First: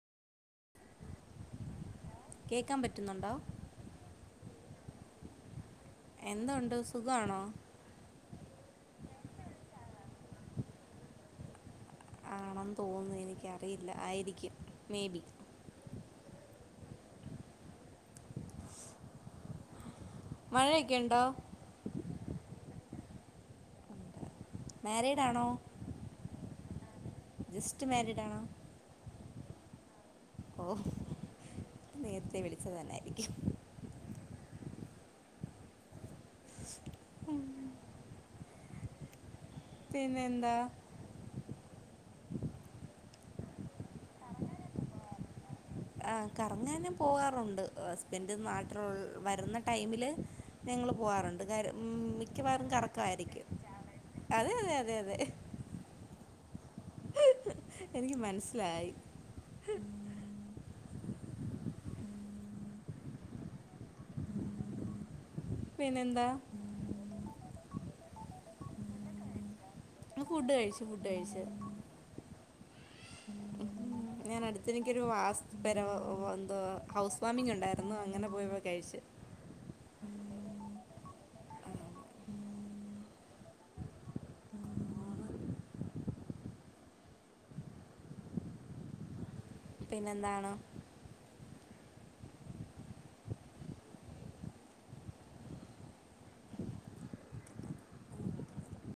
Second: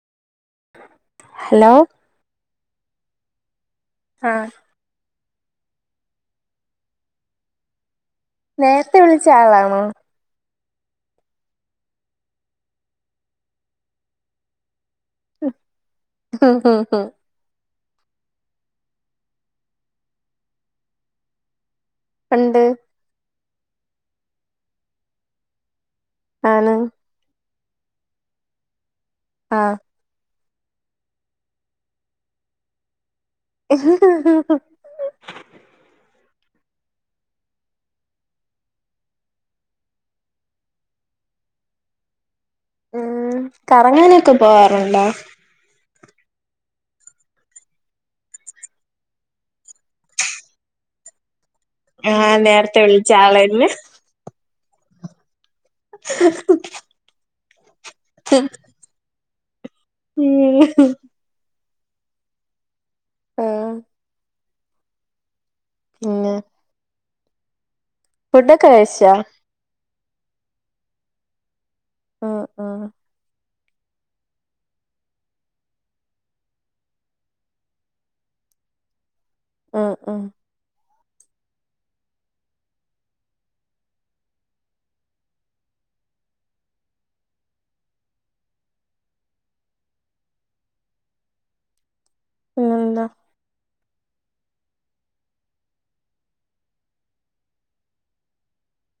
Hello കേക്കാൻ പറ്റ്ന്നുണ്ടോ ആഹ് എന്തൊണ്ട് സുഖാണോ? നേരത്തെ വിളിച്ച ആളാണോ? ആണെന്ന് തോന്ന്നു എനിക്കറിയില്ല ആയിരിക്കും മേ ബി മഴെക്കെണ്ടോ? ഇണ്ട് മാരേഡാണോ? ആണ് ജസ്റ്റ് മാരിഡാണോ ആഹ് ഓ നേരത്തെ വിളിച്ചത് തന്നായിരിക്കും മ് പിന്നെന്താ മ് കറങ്ങാനൊക്കെ പോവാറുണ്ടോ? ആ കറ്ങ്ങാന് പോആറുണ്ട് ഹസ്ബൻഡ് നാട്ടില് വരുന്ന ടൈമില് പോവാറുണ്ട് ആഹ് മിക്കവാറും നേരത്തെ വിളിച്ച കറക്കായിരിക്കും ആളന്നെ അതെ അതെതെ അതെ ഹ് ഹ് ഹ ഹാ എനിക്ക് മനസ്സിലായി ഉംഹ് ഹ ആഹ് പിന്നെന്താ പിന്നെ ഫുഡൊക്കെ കഴിച്ചാ ഫുഡ് കഴിച്ചു ഫുഡ് കഴിച്ചു ആഹ് ആഹ് ഞാൻ അടുത്ത് ഇനിക്കൊരു വാസ് പെരവ് എന്തോ ഹൗസ് ഫാമിംങ്ങി ണ്ടായിരുന്നു ആഹ്ആഹ് പിന്നെന്താണ് ഏന്താ